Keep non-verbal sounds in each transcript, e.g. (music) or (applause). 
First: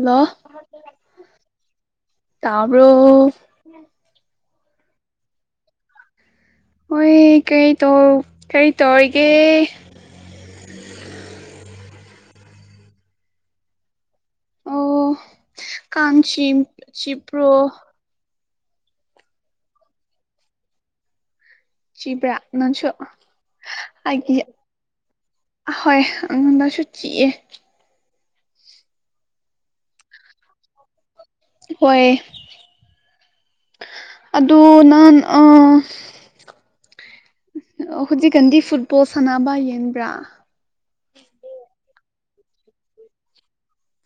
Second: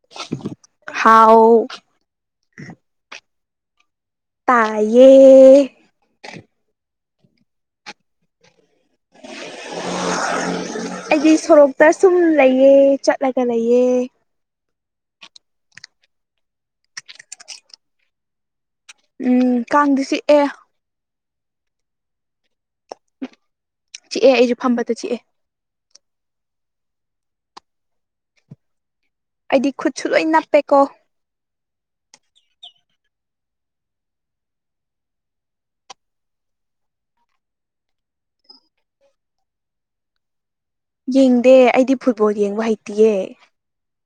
Hello ꯍꯥꯎ ꯇꯥꯕ꯭ꯔꯣ ꯇꯥꯏꯌꯦ ꯍꯣꯏ ꯀꯩꯏ ꯇꯧ ꯀꯩꯏ ꯇꯧꯔꯤꯒꯦ ꯑꯩꯗꯤ ꯁꯣꯔꯣꯛꯇ ꯁꯨꯝ ꯂꯩꯌꯦ ꯆꯠꯂꯒ ꯂꯩꯌꯦ ꯑꯣ ꯀꯥꯡ ꯆꯤꯛ ꯆꯤꯄ꯭ꯔꯣ ꯎꯝ ꯀꯥꯡꯗꯤ ꯆꯤꯛꯑꯦ ꯆꯤꯕ꯭ꯔꯥ ꯅꯪꯁꯨ ꯆꯤꯛꯑꯦ ꯑꯩꯒꯤ ꯑꯩꯁꯨ ꯐꯝꯕꯗ ꯆꯤꯛꯑꯦ ꯍꯣꯏ ꯑꯩꯉꯣꯟꯗꯁꯨ ꯆꯤꯛꯑꯦ ꯑꯩꯗꯤ ꯈꯨꯠꯁꯨ ꯂꯣꯏꯟ ꯅꯞꯄꯦꯀꯣ ꯍꯣꯏ ꯑꯗꯨ ꯅꯟ ꯑꯥ ꯍꯧꯖꯤꯛꯀꯥꯟꯗꯤ ꯐꯨꯠꯕꯣꯜ ꯁꯥꯟꯅꯕ ꯌꯦꯡꯕ꯭ꯔꯥ ꯌꯦꯡꯗꯦ ꯑꯩꯗꯤ ꯐꯨꯠꯕꯣꯜ ꯌꯦꯡꯕ ꯍꯩꯇꯤꯌꯦ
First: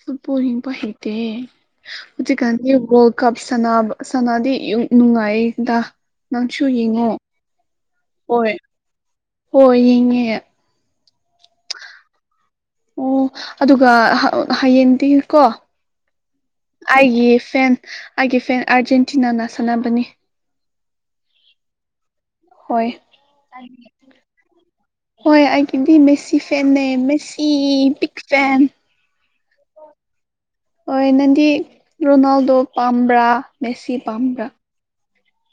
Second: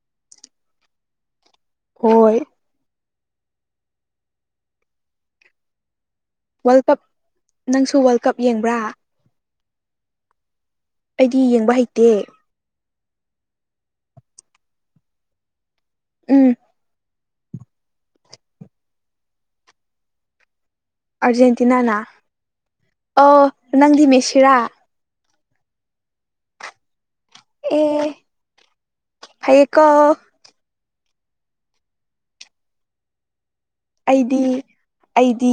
ꯐꯨꯠꯕꯣꯜ ꯌꯦꯡꯕ ꯍꯩꯗꯦ ꯍꯧꯖꯤꯛ ꯍꯣꯏ ꯀꯥꯟꯗꯤ ꯒꯣꯜ ꯀꯞ ꯁꯅꯥꯕ ꯁꯅꯥꯗꯤ ꯅꯨꯡꯉꯥꯏꯌꯦꯗꯥ ꯅꯪꯁꯨ ꯋꯥꯔꯜ ꯀꯞ ꯌꯦꯡꯉꯣ ꯅꯪꯁꯨ ꯋꯥꯔꯜ ꯀꯞ ꯍꯣꯏ ꯌꯦꯡꯕ꯭ꯔꯥ ꯍꯣꯏ ꯌꯦꯡꯉꯦ ꯑꯩꯗꯤ ꯌꯦꯡꯕ ꯍꯩꯇꯦ ꯑꯣ ꯑꯗꯨꯒ ꯍꯌꯦꯡꯗꯤ ꯀꯣ ꯎꯝ ꯑꯩꯒꯤ ꯐꯦꯟ ꯑꯩꯒꯤ ꯐꯦꯟ ꯑꯥꯔꯖꯦꯟꯇꯤꯅꯥꯅ ꯁꯥꯟꯅꯕꯅꯤ ꯑꯔꯖꯦꯟꯇꯤꯅꯥꯅ ꯍꯣꯏ ꯑꯣ ꯅꯪꯗꯤ ꯃꯦꯁꯤꯔꯥ ꯍꯣꯏ ꯑꯩꯒꯤꯗꯤ ꯃꯦꯁꯤ ꯐꯦꯟꯅꯦ ꯃꯦꯁꯤ ꯕꯤꯛ ꯐꯦꯟ ꯍꯩꯌꯦꯀꯣ ꯍꯣꯏ ꯅꯪꯗꯤ ꯔꯣꯅꯥꯜꯗꯣ ꯄꯥꯝꯕ꯭ꯔꯥ ꯃꯦꯁꯤ ꯑꯩꯗꯤ ꯄꯥꯝꯕ꯭ꯔꯥ ꯑꯩꯗꯤ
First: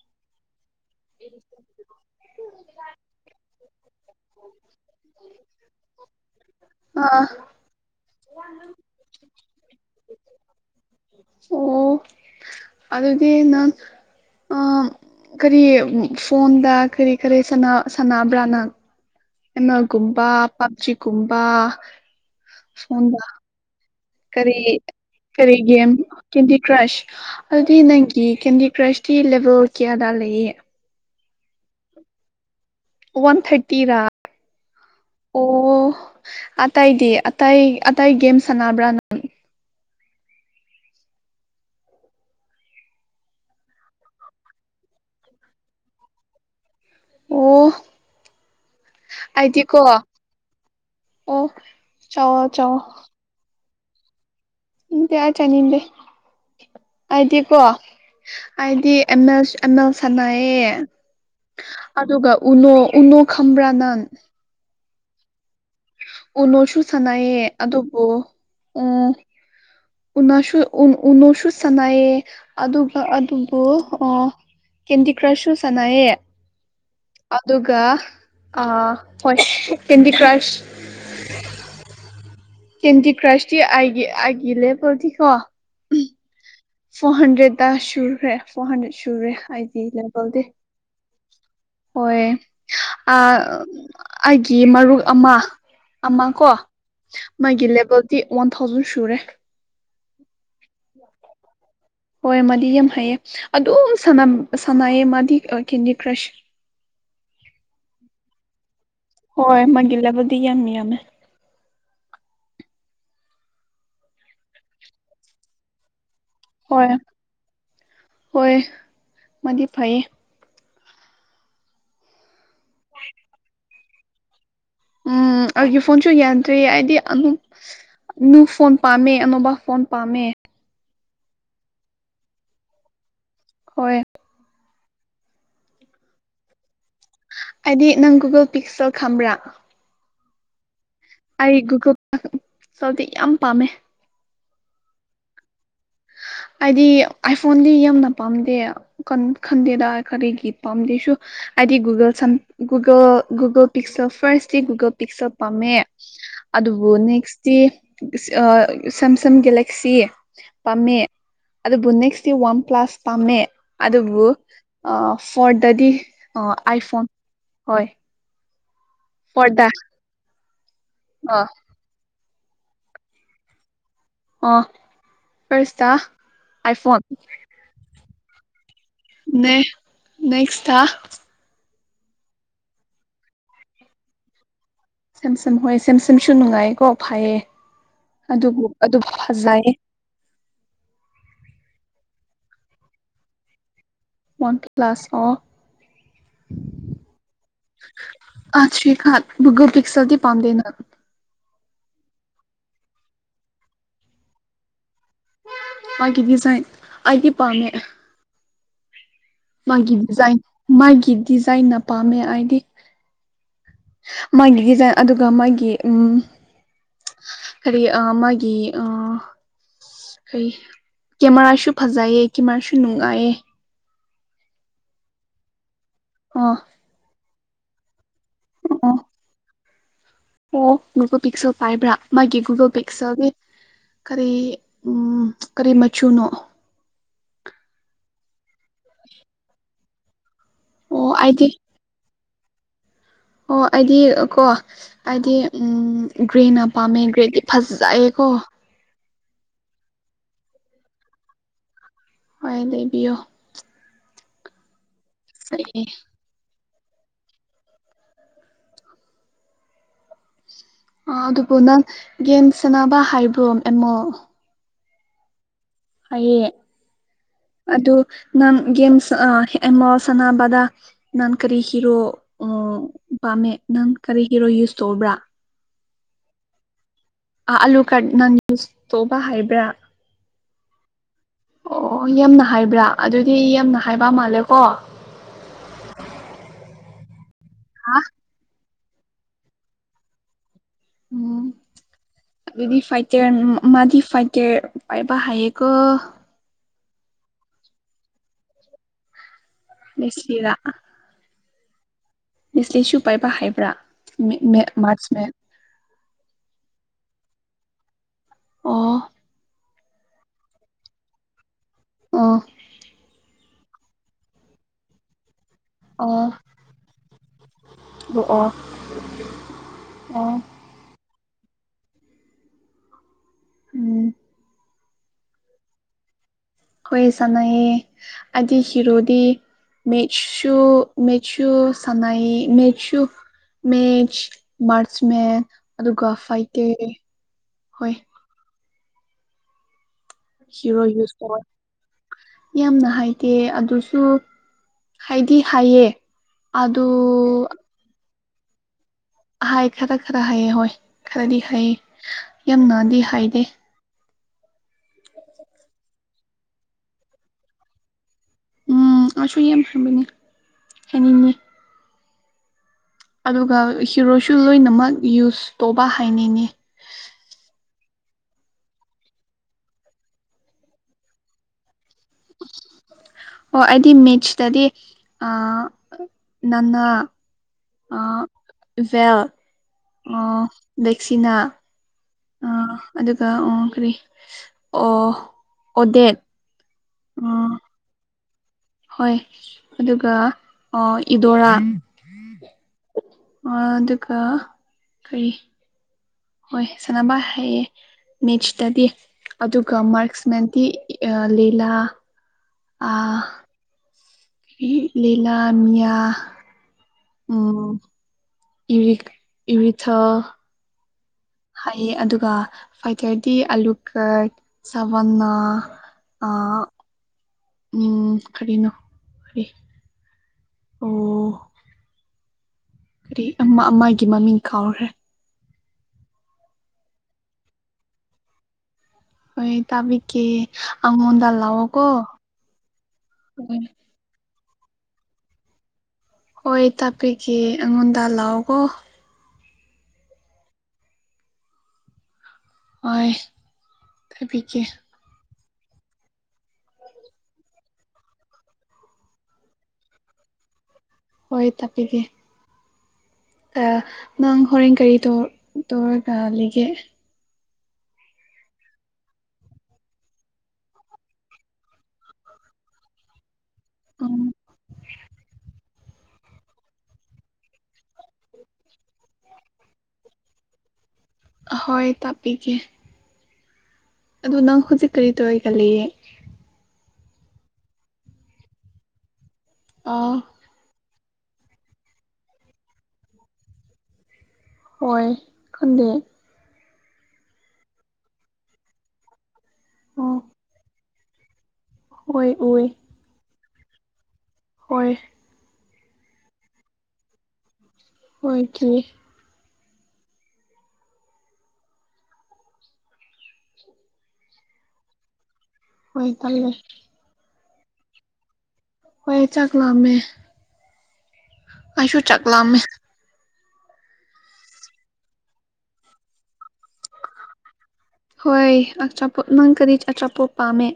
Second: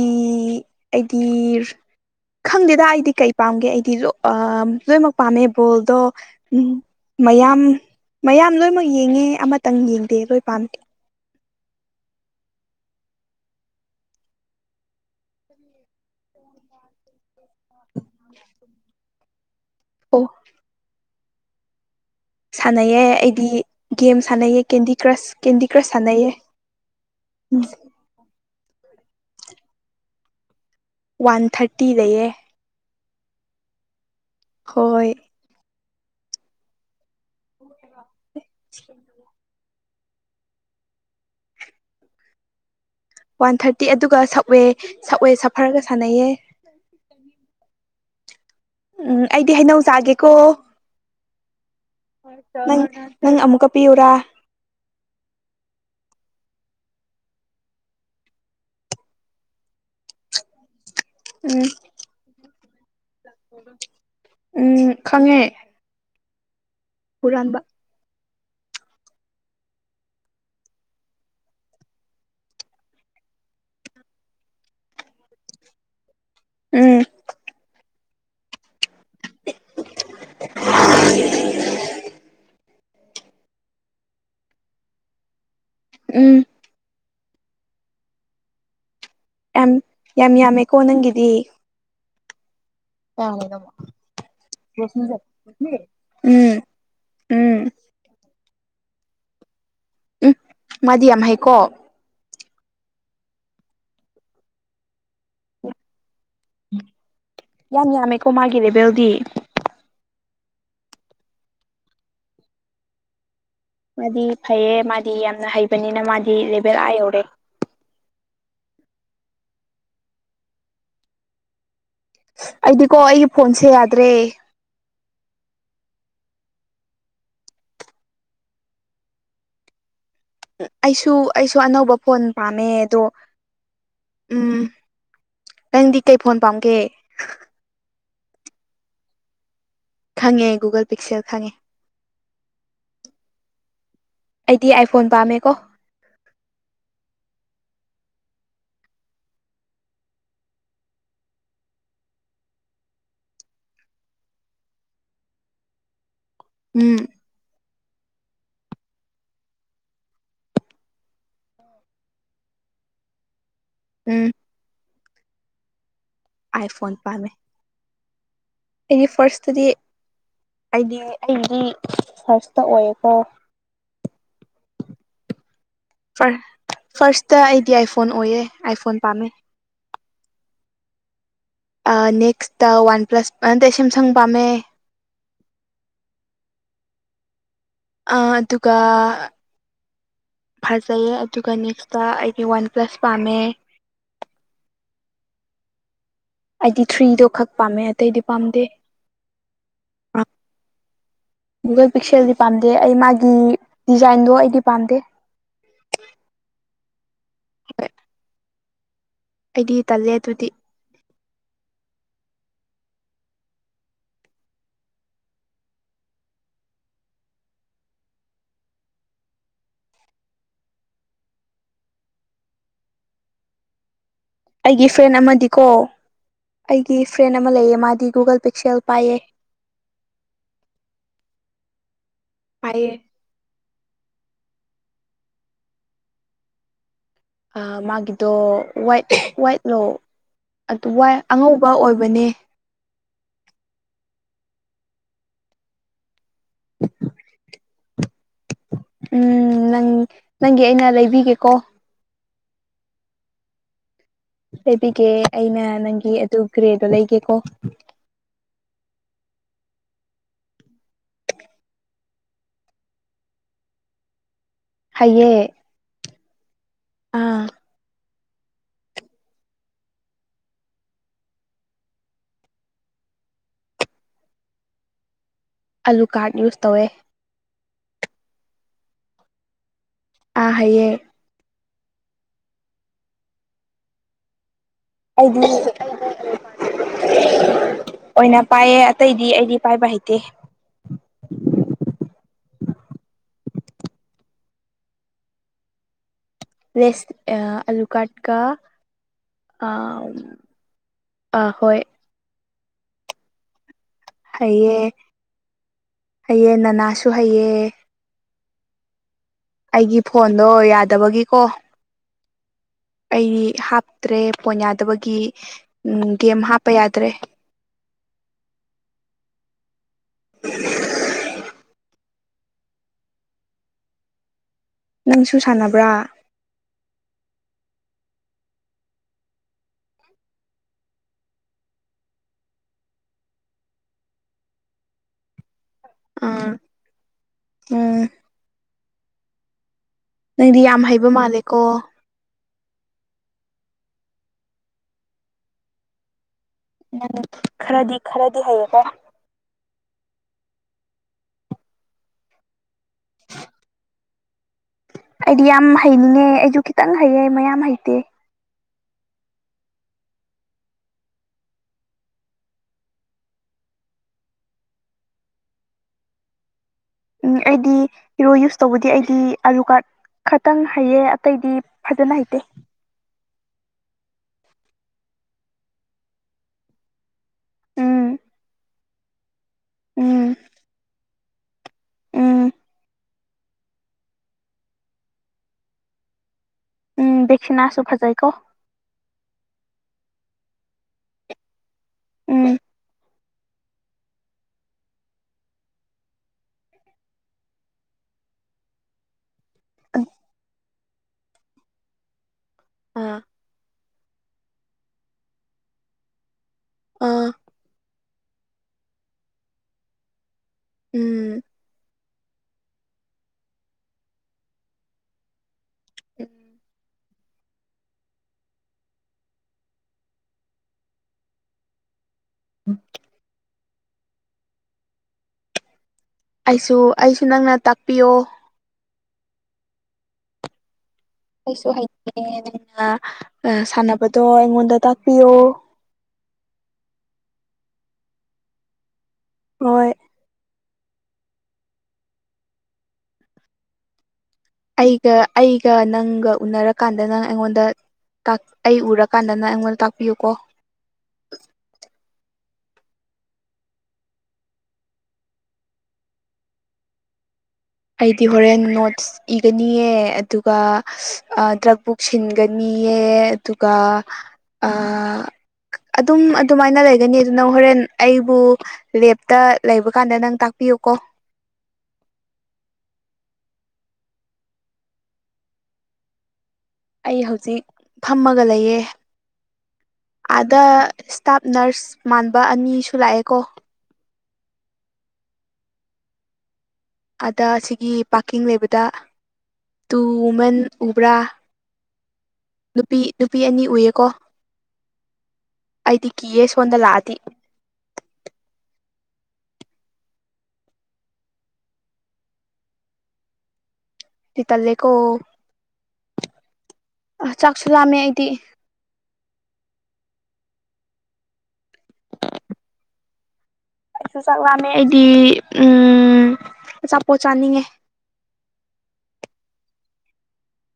ꯑꯩꯗꯤ ꯈꯪꯗꯦꯗ ꯑꯩꯗꯤ ꯀꯩ ꯄꯥꯝꯒꯦ ꯑꯩꯗꯤ ꯑ ꯂꯣꯏꯅꯃꯛ ꯄꯥꯝꯃꯦ ꯕꯣꯜꯗꯣ ꯎꯝ ꯑꯥ ꯃꯌꯥꯝ ꯃꯌꯥꯝ ꯂꯣꯏꯃꯛ ꯌꯦꯡꯉꯦ ꯑꯃꯇꯪ ꯌꯦꯡꯗꯦ ꯂꯣꯏ ꯄꯥꯝꯗꯦ ꯑꯣ ꯑꯗꯨꯗꯤ ꯅꯪ ꯑ ꯀꯔꯤ ꯐꯣꯟꯗ ꯀꯔꯤ ꯀꯔꯤ ꯁꯅꯥ ꯁꯅꯥꯕ꯭ꯔꯥ ꯅꯪ ꯑꯣ ꯑꯝꯑꯦꯜꯒꯨꯝꯕ ꯄꯞꯖꯤꯒꯨꯝꯕ ꯁꯥꯟꯅꯩꯌꯦ ꯐꯣꯟꯗ ꯑꯩꯗꯤ ꯒꯦꯝ ꯀꯔꯤ ꯁꯥꯟꯅꯩꯌꯦ ꯀꯦꯟꯗꯤ ꯀ꯭ꯔꯁ ꯀꯔꯤ ꯀꯦꯟꯗꯤ ꯒꯦꯝ ꯀ꯭ꯔꯁ ꯁꯥꯟꯅꯩꯌꯦ ꯀꯦꯟꯗꯤ ꯀ꯭ꯔꯁ ꯑꯗꯨꯗꯤ ꯅꯪꯒꯤ ꯀꯦꯟꯗꯤ ꯀ꯭ꯔꯁꯇꯤ ꯂꯦꯕꯦꯜ ꯀꯌꯥꯗ ꯂꯩꯌꯦ ꯋꯥꯟ ꯊꯥꯔꯇꯤ ꯂꯩꯌꯦ ꯋꯥꯟ ꯊꯥꯔꯇꯤꯔꯥ ꯍꯣꯏ ꯑꯣ ꯑꯇꯩꯗꯤ ꯑꯇꯩ ꯑꯇꯩ ꯒꯦꯝ ꯁꯥꯟꯅꯕ꯭ꯔꯥ ꯋꯥꯟ ꯊꯥꯔꯇꯤ ꯑꯗꯨꯒ ꯁꯞꯋꯦ ꯁꯞꯋꯦ ꯁꯐꯔꯒ ꯁꯥꯟꯅꯩꯌꯦ ꯑꯣ ꯎꯝ ꯑꯩꯗꯤ ꯍꯩꯅꯧ ꯆꯥꯒꯦꯀꯣ ꯑꯣꯐ ꯅꯪ ꯅꯪ ꯑꯃꯨꯛꯀ ꯄꯤꯌꯨꯔꯥ ꯎꯝ ꯀꯌꯥ ꯆꯥꯅꯤꯡꯗꯦ ꯑꯩꯗꯤꯀꯣ ꯑꯩꯗꯤ ꯑꯦꯝ ꯑꯦꯜ ꯑꯦꯝ ꯑꯦꯜ ꯁꯥꯟꯅꯥꯏꯌꯦ ꯎꯝ ꯑꯗꯨꯒ ꯎꯅꯨ ꯎꯅꯨ ꯈꯪꯕꯔ ꯅꯪ ꯎꯝ ꯈꯪꯉꯦ ꯎꯅꯣꯁꯨ ꯁꯥꯟꯅꯩꯌꯦ ꯍꯨꯔꯥꯟꯕ ꯑꯗꯨꯕꯨ ꯎꯝ ꯎꯅꯣꯁꯨ ꯎꯅꯣꯁꯨ ꯁꯥꯟꯅꯩꯌꯦ ꯑꯗꯨꯒ ꯑꯗꯨꯕꯨ ꯑ ꯀꯦꯟꯗꯤ ꯀ꯭ꯔꯁꯁꯨ ꯁꯥꯟꯅꯌꯦ ꯎꯝ ꯑꯗꯨꯒ ꯑ ꯍꯣꯏ ꯀꯦꯟꯗꯤ ꯀ꯭ꯔꯁ ꯀꯦꯟꯗꯤ ꯀ꯭ꯔꯁꯇꯤ ꯑꯩꯒꯤ ꯑꯩꯒꯤ ꯂꯦ (unintelligible) ꯄꯣꯜꯊꯤꯈꯣ ꯎꯝ ꯐꯣꯔ ꯍꯟꯗ꯭ꯔꯦꯗꯠꯇ ꯁꯨꯔꯈ꯭ꯔꯦ ꯐꯣꯔ ꯍꯟꯗ꯭ꯔꯦꯗ ꯁꯨꯔꯦ ꯌꯥꯝ ꯑꯩꯒꯤ ꯌꯥꯝ ꯂꯦꯚꯦꯜꯗꯤ ꯌꯥꯝꯃꯦꯀꯣ ꯅꯪꯒꯤꯗꯤ ꯍꯣꯏ ꯑꯥ ꯀꯌꯥꯝ ꯂꯩꯅꯣ ꯑꯥꯏꯒꯤ ꯃꯔꯨꯞ ꯔꯣꯁꯅꯤꯖꯦ ꯑꯃ ꯔꯣꯁꯅꯤ ꯑꯃ ꯀꯣ ꯎꯝ ꯎꯝ ꯃꯥꯒꯤ ꯂꯦꯕꯦꯜꯗꯤ ꯋꯥꯟ ꯊꯥꯎꯖꯟ ꯁꯨꯔꯦ ꯎꯝ ꯃꯥꯗꯤ ꯌꯥꯝ ꯍꯩꯀꯣ ꯍꯣꯏ ꯃꯥꯗꯤ ꯌꯥꯝ ꯍꯩꯌꯦ ꯑꯗꯨꯝ ꯁꯥꯅꯝ ꯁꯥꯟꯅꯌꯦ ꯃꯥꯗꯤ ꯍꯣꯏ ꯀꯦꯟꯗꯤ ꯀ꯭ꯔꯁ ꯌꯥꯝ ꯌꯥꯝꯃꯦꯀꯣ ꯃꯥꯒꯤ ꯂꯦꯕꯦꯜꯗꯤ ꯍꯣꯏ ꯃꯥꯒꯤ ꯂꯦꯕꯦꯜꯗꯤ ꯌꯥꯝ ꯌꯥꯝꯃꯦ ꯃꯥꯗꯤ ꯐꯩꯌꯦ ꯃꯥꯗꯤ ꯌꯥꯝꯅ ꯍꯩꯕꯅꯤꯅ ꯃꯥꯗꯤ ꯂꯦꯕꯦꯜ ꯍꯣꯏ ꯑꯥ ꯌꯧꯔꯦ ꯍꯣꯏ ꯃꯥꯗꯤ ꯐꯩꯌꯦ ꯑꯩꯗꯤꯀꯣ ꯑꯩꯒꯤ ꯐꯣꯟꯁꯦ ꯌꯥꯗ꯭ꯔꯦ ꯎꯝ ꯑꯩꯒꯤ ꯐꯣꯟꯁꯨ ꯌꯥꯟꯗ꯭ꯔꯤ ꯑꯩꯗꯤ ꯑꯃꯨꯛ ꯅꯨ ꯐꯣꯟ ꯄꯥꯝꯃꯦ ꯑꯅꯧꯕ ꯐꯣꯟ ꯄꯥꯝꯃꯦ ꯎ ꯑꯩꯁꯨ ꯑꯩꯁꯨ ꯑꯅꯧꯕ ꯐꯣꯟ ꯄꯥꯝꯃꯦ ꯑꯗꯣ ꯍꯣꯏ ꯎꯝ ꯅꯪꯗꯤ ꯀꯩ ꯐꯣꯟ ꯄꯥꯝꯒꯦ ꯑꯩꯗꯤ ꯅꯪ ꯒꯨꯒꯜ ꯄꯤꯛꯁꯦꯜ ꯈꯪꯕ꯭ꯔꯥ ꯈꯪꯉꯦ ꯒꯨꯒꯜ ꯄꯤꯛꯁꯦꯜ ꯈꯪꯉꯦ ꯑꯩ ꯒꯨꯒ ꯁꯦꯜꯗꯤ ꯌꯥꯝ ꯄꯥꯝꯃꯦ ꯑꯩꯗꯤ ꯑꯥꯏꯐꯣꯟ ꯄꯥꯝꯃꯦꯀꯣ ꯑꯩꯗꯤ ꯑꯥꯏꯐꯣꯟꯗꯤ ꯌꯥꯝꯅ ꯄꯥꯝꯗꯦ ꯀꯟ ꯈꯟꯗꯦꯗ ꯀꯔꯤꯒꯤ ꯄꯥꯝꯗꯦꯁꯨ ꯑꯩꯗꯤ ꯒꯨꯒꯜ ꯁꯝ ꯒꯨꯒꯜ ꯒꯨꯒꯜ ꯄꯤꯛꯆꯜ ꯐꯥꯔꯁꯗꯤ ꯒꯨꯒꯜ ꯄꯤꯛꯆꯦꯜ ꯄꯥꯝꯃꯦ ꯑꯗꯨꯕꯨ ꯎꯝ ꯅꯦꯛꯁꯇꯤ ꯏꯁ ꯑꯥ ꯁꯦꯝꯁꯪ ꯒꯦꯂꯦꯛꯁꯤ ꯄꯥꯝꯃꯦ ꯑꯗꯨꯕꯨ ꯅꯦꯛꯁꯇꯤ ꯋꯥꯟ ꯄ꯭ꯂꯥꯁ ꯄꯥꯝꯃꯦ ꯑꯗꯨꯕꯨ ꯎꯝ ꯑꯥ ꯐꯣꯔꯗꯗꯤ ꯑꯥꯏꯐꯣꯟ ꯍꯣꯏ ꯑꯩꯗꯤ ꯐꯥꯔꯁꯇꯗꯤ ꯐꯣꯔꯗ ꯑꯩꯗꯤ ꯑ ꯑꯩꯗꯤ ꯐꯥꯔꯁꯇ ꯑꯣꯏꯌꯦꯀꯣ ꯑꯣ ꯐꯥꯔꯁꯇ ꯐꯥꯔ ꯑꯥꯏꯐꯣꯟ ꯐꯥꯔꯁꯇ ꯑꯩꯗꯤ ꯑꯥꯏꯐ ꯐꯣꯟ ꯑꯣꯏꯌꯦ ꯑꯥꯏꯐꯣꯟ ꯄꯥꯝꯃꯦ ꯅꯦ ꯅꯦꯛꯁꯇꯥ ꯑꯥ ꯅꯦꯛꯁꯇ ꯋꯥꯟ ꯄ꯭ꯂꯁ ꯅꯠꯇꯦ ꯁꯦꯝꯁꯪ ꯄꯥꯝꯃꯦ ꯁꯦꯝꯁꯝ ꯍꯣꯏ ꯁꯦꯝꯁꯝꯁꯨ ꯅꯨꯡꯉꯥꯏꯀꯣ ꯐꯩꯌꯦ ꯑꯗꯨꯕꯨ ꯑꯗꯨꯒ ꯑꯗꯨ ꯐꯖꯩꯌꯦ ꯐꯖꯩꯌꯦ ꯑꯗꯨꯒ ꯅꯦꯛꯁꯇ ꯑꯩꯗꯤ ꯋꯥꯟ ꯄ꯭ꯂꯁ ꯄꯥꯝꯃꯦ ꯋꯥꯟ ꯀ꯭ꯂꯥꯁ ꯑꯣ ꯑꯩꯗꯤ ꯊ꯭ꯔꯤꯗꯣ ꯈꯛ ꯄꯥꯝꯃꯦ ꯑꯇꯩꯗꯤ ꯄꯥꯝꯗꯦ (unintelligible) ꯒꯨꯒꯜ ꯄꯤꯛꯁꯜꯗꯤ ꯄꯥꯝꯗꯦ ꯅꯪ ꯒꯨꯒꯜ ꯄꯤꯛꯁꯦꯜꯗꯤ ꯄꯥꯝꯗꯦ ꯑꯩ ꯃꯥꯒꯤ ꯗꯤꯖꯥꯏꯟꯗꯣ ꯑꯩꯗꯤ ꯄꯥꯝꯗꯦ ꯃꯥꯒꯤ ꯗꯤꯖꯥꯏꯟ ꯑꯩꯗꯤ ꯄꯥꯝꯃꯦ ꯍꯣꯏ ꯑꯩꯗꯤ ꯃꯥꯒꯤ ꯇꯜꯂꯦ ꯗꯤꯖꯥꯏꯟ ꯑꯗꯨꯗꯤ ꯃꯥꯒꯤ ꯗꯤꯖꯥꯏꯟꯅ ꯄꯥꯝꯃꯦ ꯑꯥꯏꯗꯤ ꯃꯥꯒꯤ ꯗꯤꯖꯥꯏꯟ ꯑꯗꯨꯒ ꯃꯥꯒꯤ ꯎꯨ ꯀꯔꯤ ꯑꯥ ꯃꯥꯒꯤ ꯑꯥ ꯀꯩ ꯀꯦꯃꯦꯔꯥꯁꯨ ꯐꯖꯩꯌꯦ ꯀꯦꯃꯦꯔꯥꯁꯨ ꯅꯨꯡꯉꯥꯏꯌꯦ ꯑꯩꯒꯤ ꯐ꯭ꯔꯦꯟ ꯑꯃꯗꯤꯀꯣ ꯑꯣ ꯑꯩꯒꯤ ꯐ꯭ꯔꯦꯟ ꯑꯃ ꯂꯩꯌꯦ ꯃꯥꯗꯤ ꯒꯨꯒꯜ ꯄꯤꯛꯁꯦꯜ ꯑꯣ ꯄꯥꯏꯌꯦ ꯑꯣ ꯒꯨꯒꯣ ꯄꯤꯛꯁꯣ ꯄꯥꯏꯕ꯭ꯔꯥ ꯃꯥꯒꯤ ꯒꯨꯒꯣ ꯄꯥꯏꯌꯦ ꯄꯤꯛꯁꯒꯤ ꯀꯔꯤ ꯎꯝ ꯀꯔꯤ ꯃꯆꯨꯅꯣ ꯑ ꯃꯥꯒꯤꯗꯣ ꯋꯥꯏꯠ ꯋꯥꯏꯠꯂꯣ ꯑꯗꯨ ꯑꯣ ꯋꯥꯏ ꯑꯩꯗꯤ ꯑꯉꯧꯕ ꯑꯣꯏꯕꯅꯦ ꯑꯣ ꯑꯩꯗꯤ ꯑꯀꯣ ꯑꯩꯗꯤ ꯎꯝ ꯒ꯭ꯔꯦꯅ ꯄꯥꯝꯃꯦ ꯒ꯭ꯔꯦꯗꯤ ꯐꯖꯩꯀꯣ ꯎꯝ ꯅꯪ ꯅꯪꯒꯤ ꯑꯩꯅ ꯂꯩꯕꯤꯒꯦꯀꯣ ꯍꯣꯏ ꯂꯩꯕꯤꯌꯣ ꯂꯩꯕꯤꯒꯦ ꯑꯩꯅ ꯆꯠꯂꯦ ꯅꯪꯒꯤ ꯑꯗꯨ ꯒ꯭ꯔꯦꯗꯣ ꯂꯩꯒꯦꯀꯣ ꯑ ꯑꯗꯨꯕꯨ ꯅꯪ ꯌꯦꯝ ꯁꯥꯅꯕ ꯍꯥꯏꯕ꯭ꯔꯣ ꯑꯦꯃꯣ ꯍꯩꯌꯦ ꯍꯩꯌꯦ ꯑꯗꯨ ꯅꯪ ꯒꯦꯝꯁ ꯑ ꯃꯣꯝ ꯑꯦꯜ ꯁꯥꯟꯅꯕꯗ ꯅꯪ ꯀꯔꯤ ꯍꯤꯔꯣ ꯑ ꯄꯥꯝꯃꯤ ꯅꯪ ꯀꯔꯤ ꯍꯤꯔꯣ ꯌꯨꯁ ꯇꯧꯕ꯭ꯔꯥ ꯑꯥꯂꯨꯀꯥꯔꯠ ꯌꯨꯁ ꯇꯧꯋꯦ ꯑꯥ ꯑꯥꯂꯨꯀꯔꯠ ꯅꯪ ꯌꯨꯁ ꯇꯧꯕ ꯍꯩꯕ꯭ꯔꯥ ꯑ ꯍꯩꯌꯦ ꯑꯣ ꯌꯥꯝꯅ ꯍꯥꯏꯕ꯭ꯔꯥ ꯑꯗꯨꯗꯤ ꯌꯥꯝꯅ ꯍꯥꯏꯕ ꯃꯥꯜꯂꯦ ꯀꯣ ꯑꯩꯗꯤ ꯑꯩꯗꯤ ꯑꯥꯂꯨꯀꯔꯠ ꯑꯣꯏꯅ ꯄꯥꯏꯌꯦ ꯑꯇꯩꯗꯤ ꯑꯩꯗꯤ ꯄꯥꯏꯕ ꯍꯩꯇꯦ ꯑꯣ ꯑꯗꯨꯗꯤ ꯐꯥꯏꯇꯔ ꯃꯥꯗꯤ ꯐꯥꯏꯇꯔ ꯄꯥꯏꯕ ꯍꯩꯌꯦꯀꯣ ꯔꯦꯁ ꯑ ꯑꯂꯨꯀꯥꯔꯠꯀ ꯑꯥ ꯂꯦꯁꯂꯤꯔꯥ ꯑ ꯍꯣꯏ ꯂꯦꯁꯂꯤꯁꯨ ꯄꯥꯏꯕ ꯍꯩꯕ꯭ꯔꯥ ꯍꯩꯌꯦ ꯍꯩꯌꯦ ꯅꯥꯅꯥꯁꯨ ꯍꯩꯌꯦ ꯑꯣ ꯑꯩꯒꯤ ꯐꯣꯟꯗꯣ ꯌꯥꯗꯕꯒꯤꯀꯣ ꯑꯣ ꯑꯩ ꯍꯥꯞ ꯇ꯭ꯔꯦ ꯐꯣꯟ ꯌꯥꯗꯕꯒꯤ ꯎꯝ ꯒꯦꯝ ꯍꯥꯞꯄ ꯌꯥꯗ꯭ꯔꯦ ꯔꯣꯑꯣ ꯑꯣ ꯎꯝ ꯅꯪꯁꯨ ꯁꯥꯟꯅꯕ꯭ꯔꯥ ꯍꯣꯏ ꯁꯥꯟꯅꯩꯌꯦ ꯑꯥꯏꯗꯤ ꯍꯤꯔꯣꯗꯤ ꯃꯦꯠꯁꯁꯨꯨ ꯃꯦꯁꯁꯨ ꯁꯥꯟꯅꯩꯌꯦ ꯃꯦꯛꯠꯁꯨ ꯃꯦꯆ ꯃꯥꯔꯆ ꯃꯦ ꯑꯗꯨꯒ ꯑꯥ ꯐꯥꯏꯇꯔ ꯍꯣꯏ ꯎꯝ ꯅꯪꯗꯤ ꯌꯥꯝ ꯍꯤꯔꯣ ꯍꯩꯕ ꯌꯨꯁ ꯇꯧꯋꯦ ꯃꯥꯜꯂꯦꯀꯣ ꯌꯥꯝꯅ ꯍꯥꯏꯗꯦ ꯑꯗꯨꯁꯨ ꯍꯩꯗꯤ ꯍꯩꯌꯦ ꯑꯗꯨ ꯅꯪ ꯈꯔꯗꯤ ꯈꯔꯗꯤ ꯍꯩꯌꯦꯀꯣ ꯑꯍꯥꯏ ꯈꯔ ꯈꯔ ꯍꯥꯏꯌꯦ ꯍꯣꯏ ꯈꯔꯗꯤ ꯍꯩ ꯌꯥꯝꯅꯥꯗꯤ ꯍꯩꯗꯦ ꯑꯩꯗꯤ ꯌꯥꯝ ꯍꯩꯅꯤꯡꯉꯦ ꯑꯩꯖꯨ ꯈꯤꯇꯪ ꯍꯩꯌꯦ ꯃꯌꯥꯝ ꯍꯩꯇꯦ ꯎꯝ ꯑꯩꯁꯨ ꯌꯥꯝ ꯁꯨꯝꯕꯤꯅꯦ ꯍꯩꯅꯤꯡꯉꯦ ꯑꯗꯨꯒ ꯍꯤꯔꯣꯁꯨ ꯂꯣꯏꯅꯃꯛ ꯌꯨꯁ ꯇꯧꯕ ꯍꯥꯏꯅꯤꯡꯉꯦ ꯎꯝ ꯑꯩꯗꯤ ꯍꯤꯔꯣ ꯌꯨꯁ ꯇꯧꯕꯗꯤ ꯑꯩꯗꯤ ꯑꯂꯨꯀꯥꯔꯠ ꯈꯇꯪ ꯍꯩꯌꯦ ꯑꯇꯩꯗꯤ ꯐꯖꯅ ꯍꯩꯇ ꯑꯣ ꯑꯩꯗꯤ ꯃꯦꯆꯁꯇꯗꯤ ꯑ ꯅꯥꯅꯥ ꯎꯝ ꯑ ꯏꯚꯦꯜ ꯎꯝ ꯑ ꯚꯦꯛꯁꯤꯅꯥ ꯎꯝ ꯑ ꯑꯗꯨꯒ ꯑꯣ ꯀꯔꯤ ꯑꯣ ꯑꯣꯗꯦꯠ ꯎꯝ ꯑꯥ ꯕꯦꯛꯁꯤꯅꯥꯁꯨꯨ ꯐꯖꯩꯀꯣ ꯍꯣꯏ ꯑꯗꯨꯒ ꯑ ꯏꯗꯣꯔꯥ ꯎꯝ ꯑ ꯑꯗꯨꯒ ꯀ꯭ꯔꯤ ꯍꯣꯏ ꯁꯥ꯭ꯅꯕ ꯍꯥꯏꯌꯦ ꯃꯤꯠꯁꯇꯗꯤ ꯑꯗꯨꯒ ꯃꯥꯔ꯭ꯛꯁꯃꯦꯟꯇꯤ ꯂꯤꯂꯥ ꯑꯥ ꯏ ꯂꯤꯂꯥ ꯃ꯭ꯤꯌꯥ ꯑꯥ ꯎꯝ ꯏꯔꯤꯛ ꯏꯔꯤꯊꯥ ꯎꯝ ꯍꯥꯏꯌꯦ ꯑꯗꯨꯒ ꯐꯥꯏꯇꯔꯗꯤ ꯑꯂꯨꯀꯔ ꯁꯚꯥꯅꯥ ꯑ ꯎꯝ ꯀꯔꯤꯅꯣ ꯀ꯭ꯔꯤ ꯑꯣ (inaudible) ꯀ꯭ꯔꯤ ꯑꯃ ꯑꯃꯒꯤ ꯃꯃꯤꯡ ꯀꯥꯎꯈ꯭ꯔꯦ ꯑꯩꯁꯨ ꯑꯩꯁꯨ ꯅꯪꯅ ꯇꯥꯛꯄꯤꯌꯣ ꯑꯣꯏ ꯇꯥꯕꯤꯒꯦ ꯑꯉꯣꯟꯗ ꯑꯩꯁꯨ ꯍꯩꯇꯤꯌꯦ ꯅꯪꯅ ꯍꯣꯏ ꯁꯥꯟꯅꯕꯗꯣ ꯑꯩꯉꯣꯟꯗ ꯇꯥꯛꯄꯤꯌꯣ ꯍꯣꯏ ꯇꯥꯛꯄꯤꯒꯦ ꯑꯩꯉꯣꯟꯗ ꯂꯥꯑꯣꯀꯣ ꯍꯣꯏ ꯍꯣꯏ ꯇꯥꯕꯤꯒꯦ ꯑꯩꯒ ꯑꯩꯒ ꯅꯪꯒ ꯎꯅꯔꯀꯥꯟꯗ ꯅꯪ ꯑꯩꯉꯣꯟꯗ ꯇꯥꯛ ꯑꯩ ꯎꯔꯀꯥꯟꯗ ꯅꯡ ꯑꯩꯉꯣꯟꯗ ꯇꯥꯛꯄꯤꯌꯨꯀꯣ ꯍꯣꯏ ꯇꯥꯛꯄꯤꯒꯦ ꯑ ꯅꯪ ꯍꯣꯔꯦꯟ ꯀꯔꯤ ꯇꯧꯔ ꯇꯧꯔꯒ ꯂꯩꯒꯦ ꯑꯩꯗꯤ ꯍꯣꯔꯦꯟ ꯅꯣꯠ꯭ꯁ ꯏꯒꯅꯤꯌꯦ ꯑꯗꯨꯒ ꯗ꯭ꯔꯛꯕꯨ ꯁꯤꯟꯒꯅꯤꯌꯦ ꯑꯗꯨꯒ (inaudible) ꯑꯗꯨꯝ ꯑꯗꯨꯃꯥꯏꯅ ꯂꯩꯒꯅꯤ ꯑꯗꯨ ꯅꯡ ꯍꯣꯔꯦꯟ ꯑꯩꯕꯨ ꯂꯦꯞꯇ ꯂꯩꯕ ꯀꯥꯟꯗ ꯅꯪ ꯇꯥꯛꯄꯤꯌꯨ ꯀꯣ ꯑꯍꯣꯏ ꯇꯥꯛꯄꯤꯒꯦ ꯑꯗꯨ ꯅꯪ ꯍꯧꯖꯤꯛ ꯀꯔꯤ ꯇꯧꯋꯦꯒ ꯂꯩꯌꯦ ꯑꯩ ꯍꯧꯖꯤꯛ ꯐꯝꯃꯒ ꯂꯩꯌꯦ ꯑꯥ ꯑꯥꯗ ꯁ꯭ꯇꯥꯞ ꯅ꯭ꯔꯁ ꯃꯥꯟꯕ ꯑꯅꯤꯁꯨ ꯂꯥꯛꯑꯦꯀꯣ ꯍꯣꯏ ꯈꯟꯗꯦ ꯑꯗ ꯁꯤꯒꯤ ꯄꯥꯔꯀꯤꯡ ꯂꯩꯕꯗ ꯇꯨ ꯑꯣ ꯋꯨꯃꯦꯟ ꯎꯕ꯭ꯔꯥ ꯍꯣꯏ ꯎꯌꯦ ꯅꯨꯄꯤ ꯅꯨꯄꯤ ꯑꯅꯤ ꯎꯏꯌꯦꯀꯣ ꯍꯣꯏ ꯑꯩꯗꯤ ꯀꯤꯌꯦ ꯁꯣꯟꯗ ꯂꯥꯛꯑꯗꯤ ꯍꯣꯏ ꯀꯤꯌꯦ ꯊꯤ ꯇꯜꯂꯦꯀꯣ꯫ ꯍꯣꯏ ꯇꯜꯂꯦ꯫ ꯑ ꯆꯥꯛꯁꯨ ꯂꯥꯝꯃꯦ ꯑꯩꯗꯤ꯫ ꯍꯣꯏ ꯆꯥꯛ ꯂꯥꯝꯃꯦ꯫ ꯑꯥꯏꯁꯨ ꯆꯥꯛ ꯂꯥꯝꯃꯦ꯫ ꯑꯩꯁꯨ ꯆꯥꯛ ꯋꯥꯥꯝꯃꯦ ꯑꯩꯗꯤ ꯎꯝ ꯑꯆꯥꯄꯣꯠ ꯆꯥꯅꯤꯡꯉꯦ꯫ ꯍꯣꯏ ꯑꯆꯥꯄꯣꯠ ꯅꯪ ꯀꯔꯤ ꯑꯆꯥꯄꯣꯠ ꯄꯥꯝꯃꯦ꯫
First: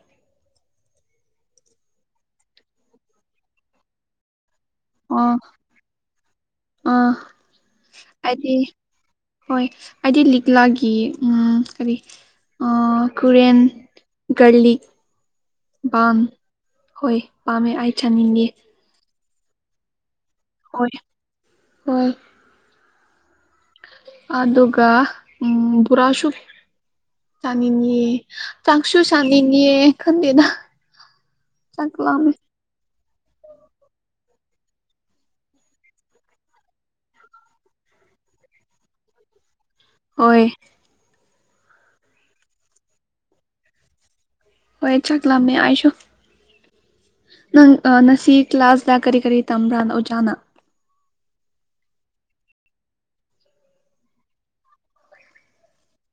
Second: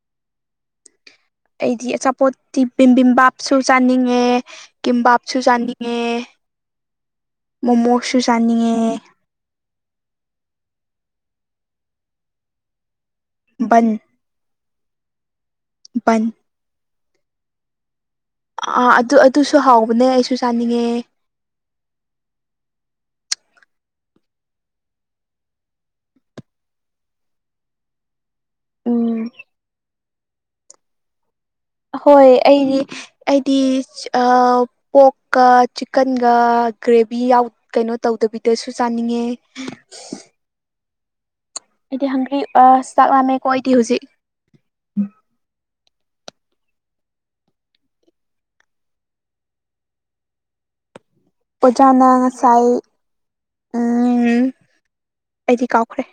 ꯑꯩꯗꯤ ꯑꯆꯥꯄꯣꯠꯇꯤ ꯕꯤꯝꯕꯤꯝꯕꯥꯞꯁꯨ ꯆꯥꯅꯤꯡꯉꯦ꯫ ꯑꯣ ꯀꯤꯝꯕꯥꯞꯁꯨ ꯆꯥꯅꯤꯡꯉꯦ ꯑꯥ ꯃꯣꯃꯣꯁꯨ ꯑꯩꯗꯤ ꯆꯥꯅꯤꯡꯉꯦ꯫ ꯍꯣꯏ ꯑꯩꯗꯤ ꯂꯤꯛꯂꯥꯒꯤ ꯎꯝ ꯀꯔꯤ ꯑꯥ ꯀꯨꯔꯦꯟ꯫ ꯕꯟ ꯒꯔꯂꯤꯛ ꯕꯥꯝ ꯕꯟ ꯍꯣꯏ ꯄꯥꯝꯃꯦ ꯑꯩ ꯆꯅꯤꯡꯉꯦ ꯑꯥ ꯑꯗꯨ ꯑꯗꯨꯁꯨ ꯍꯥꯎꯕꯅꯦ ꯑꯩꯁꯨ ꯍꯣꯏ ꯆꯥꯅꯤꯡꯉꯦ ꯍꯣꯏ꯫ ꯑꯗꯨꯒ ꯎꯝ ꯕꯨꯔꯥꯁꯨ ꯆꯥꯅꯤꯡꯉꯤ꯫ ꯆꯥꯛꯁꯨ ꯎꯝ ꯆꯅꯤꯡꯉꯤ ꯑꯩ ꯈꯪꯗꯦꯗ꯫ ꯆꯥꯛ ꯑꯍꯣꯏ ꯂꯥꯝꯃꯦ ꯑꯩꯗꯤ ꯑꯩꯗꯤ꯫ ꯑꯥ ꯄꯣꯛꯀ ꯆꯤꯛꯀꯟꯒ ꯒ꯭ꯔꯦꯚꯤ ꯌꯥꯎ ꯀꯩꯅꯣ ꯇꯧꯗꯕꯤꯗꯁꯨ ꯆꯥꯅꯤꯡꯉꯦ꯫ ꯍꯣꯏ꯫ ꯑꯩꯗꯤ ꯍꯪꯒꯔꯤ ꯑ ꯆꯥꯛꯂꯝꯃꯦꯀꯣ ꯑꯩꯗꯤ ꯍꯨꯖꯤꯛ꯫ ꯍꯣꯏ ꯆꯥꯛꯂꯝꯃꯦ ꯑꯥꯢꯁꯨ꯫ ꯅꯪ ꯉꯁꯤ ꯀ꯭ꯂꯥꯁꯗ ꯀꯔꯤ ꯀꯔꯤ ꯇꯝꯕ꯭ꯔꯥꯅ ꯑꯣꯖꯥꯅ꯫ ꯑꯣꯖꯥꯅ ꯉꯁꯥꯏ ꯎꯝ ꯑꯩꯗꯤ ꯀꯥꯎꯈ꯭ꯔꯦ꯫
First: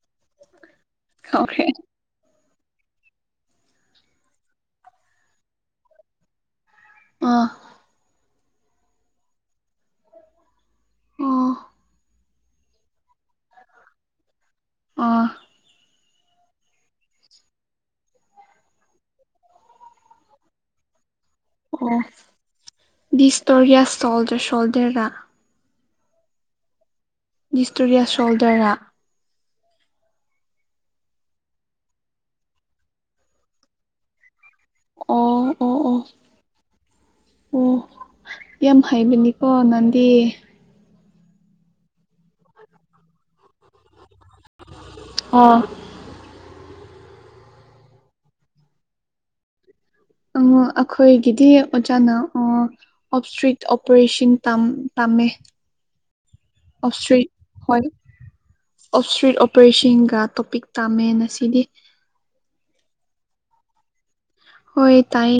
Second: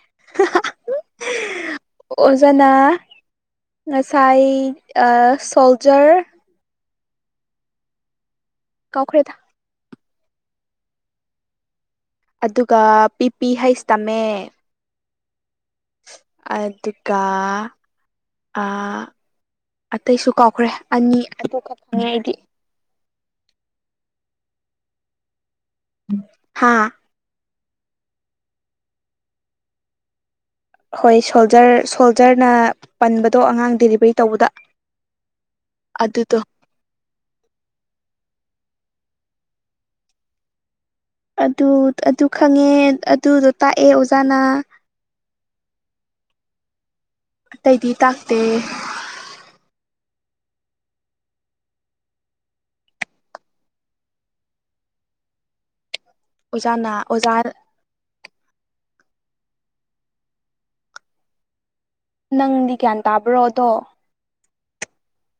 ꯀꯥꯎꯈ꯭ꯔꯦ꯫ ꯑꯣꯖꯥꯅ ꯉꯁꯥꯏ ꯑ ꯁꯣꯜꯖꯔ ꯑ꯫ ꯀꯥꯎꯈ꯭ꯔꯦꯗ꯫ ꯑꯣ ꯑꯗꯨꯒ ꯄꯤ ꯄꯤ ꯍꯩꯁ ꯇꯝꯃꯦ꯫ ꯑꯥ꯫ ꯑꯗꯨꯒ ꯑ ꯑꯇꯩꯁꯨ ꯀꯥꯎꯈ꯭ꯔꯦ꯫ ꯑꯅꯤ ꯑꯗꯨ ꯈꯛ ꯈꯪꯉꯦ ꯑꯩꯗꯤ꯫ ꯗꯤꯁꯗꯣꯔꯤꯌꯥꯁ ꯁꯣꯜꯖꯔ ꯁꯣꯜꯗꯔꯥ꯫ ꯍꯥꯥ꯫ ꯗꯤꯁꯇꯣꯔꯤꯌꯥꯁ ꯁꯣꯜꯗꯔꯔꯥ꯫ ꯍꯣꯏ ꯁꯣꯜꯖꯔ ꯁꯣꯜꯖꯔꯅ ꯄꯟꯕꯗꯣ ꯑꯉꯥꯡ ꯗꯦꯂꯤꯚꯔꯤ ꯇꯧꯕꯗ꯫ ꯑꯣ ꯑꯣ ꯑꯗꯨꯗꯣ ꯑꯣ꯫ ꯑꯣ ꯌꯥꯝ ꯍꯥꯏꯕꯅꯤꯀꯣ ꯅꯪꯗꯤ꯫ ꯑꯗꯨ ꯑꯗꯨ ꯈꯪꯉꯦ ꯑꯗꯨꯗꯣ ꯇꯥꯛꯑꯦ ꯑꯣꯖꯥꯅ꯫ (unintelligible) ꯑꯇꯩꯗꯤ ꯇꯥꯛꯇꯦ꯫ ꯎ ꯑꯈꯣꯏꯒꯤꯗꯤ ꯑꯣꯖꯥꯅ ꯑꯣ꯫ (unintelligible) ꯇꯝ ꯇꯝꯃꯦ꯫ ꯑꯣꯖꯥꯅ ꯑꯣꯞꯁꯇ꯭ꯔꯤꯛ ꯑꯣꯖꯥ ꯍꯣꯏ꯫ ꯑꯣꯞꯁꯇ꯭ꯔꯤꯛ ꯑꯣꯄꯔꯦꯁꯤꯡꯒ ꯇꯣꯄꯤꯛ ꯇꯥꯝꯃꯦ ꯉꯁꯤꯗꯤ꯫ ꯅꯪꯗꯤ ꯒ꯭ꯌꯥꯟ ꯇꯥꯕ꯭ꯔꯣ ꯑꯗꯣ꯫ ꯍꯣꯏ ꯇꯥꯏ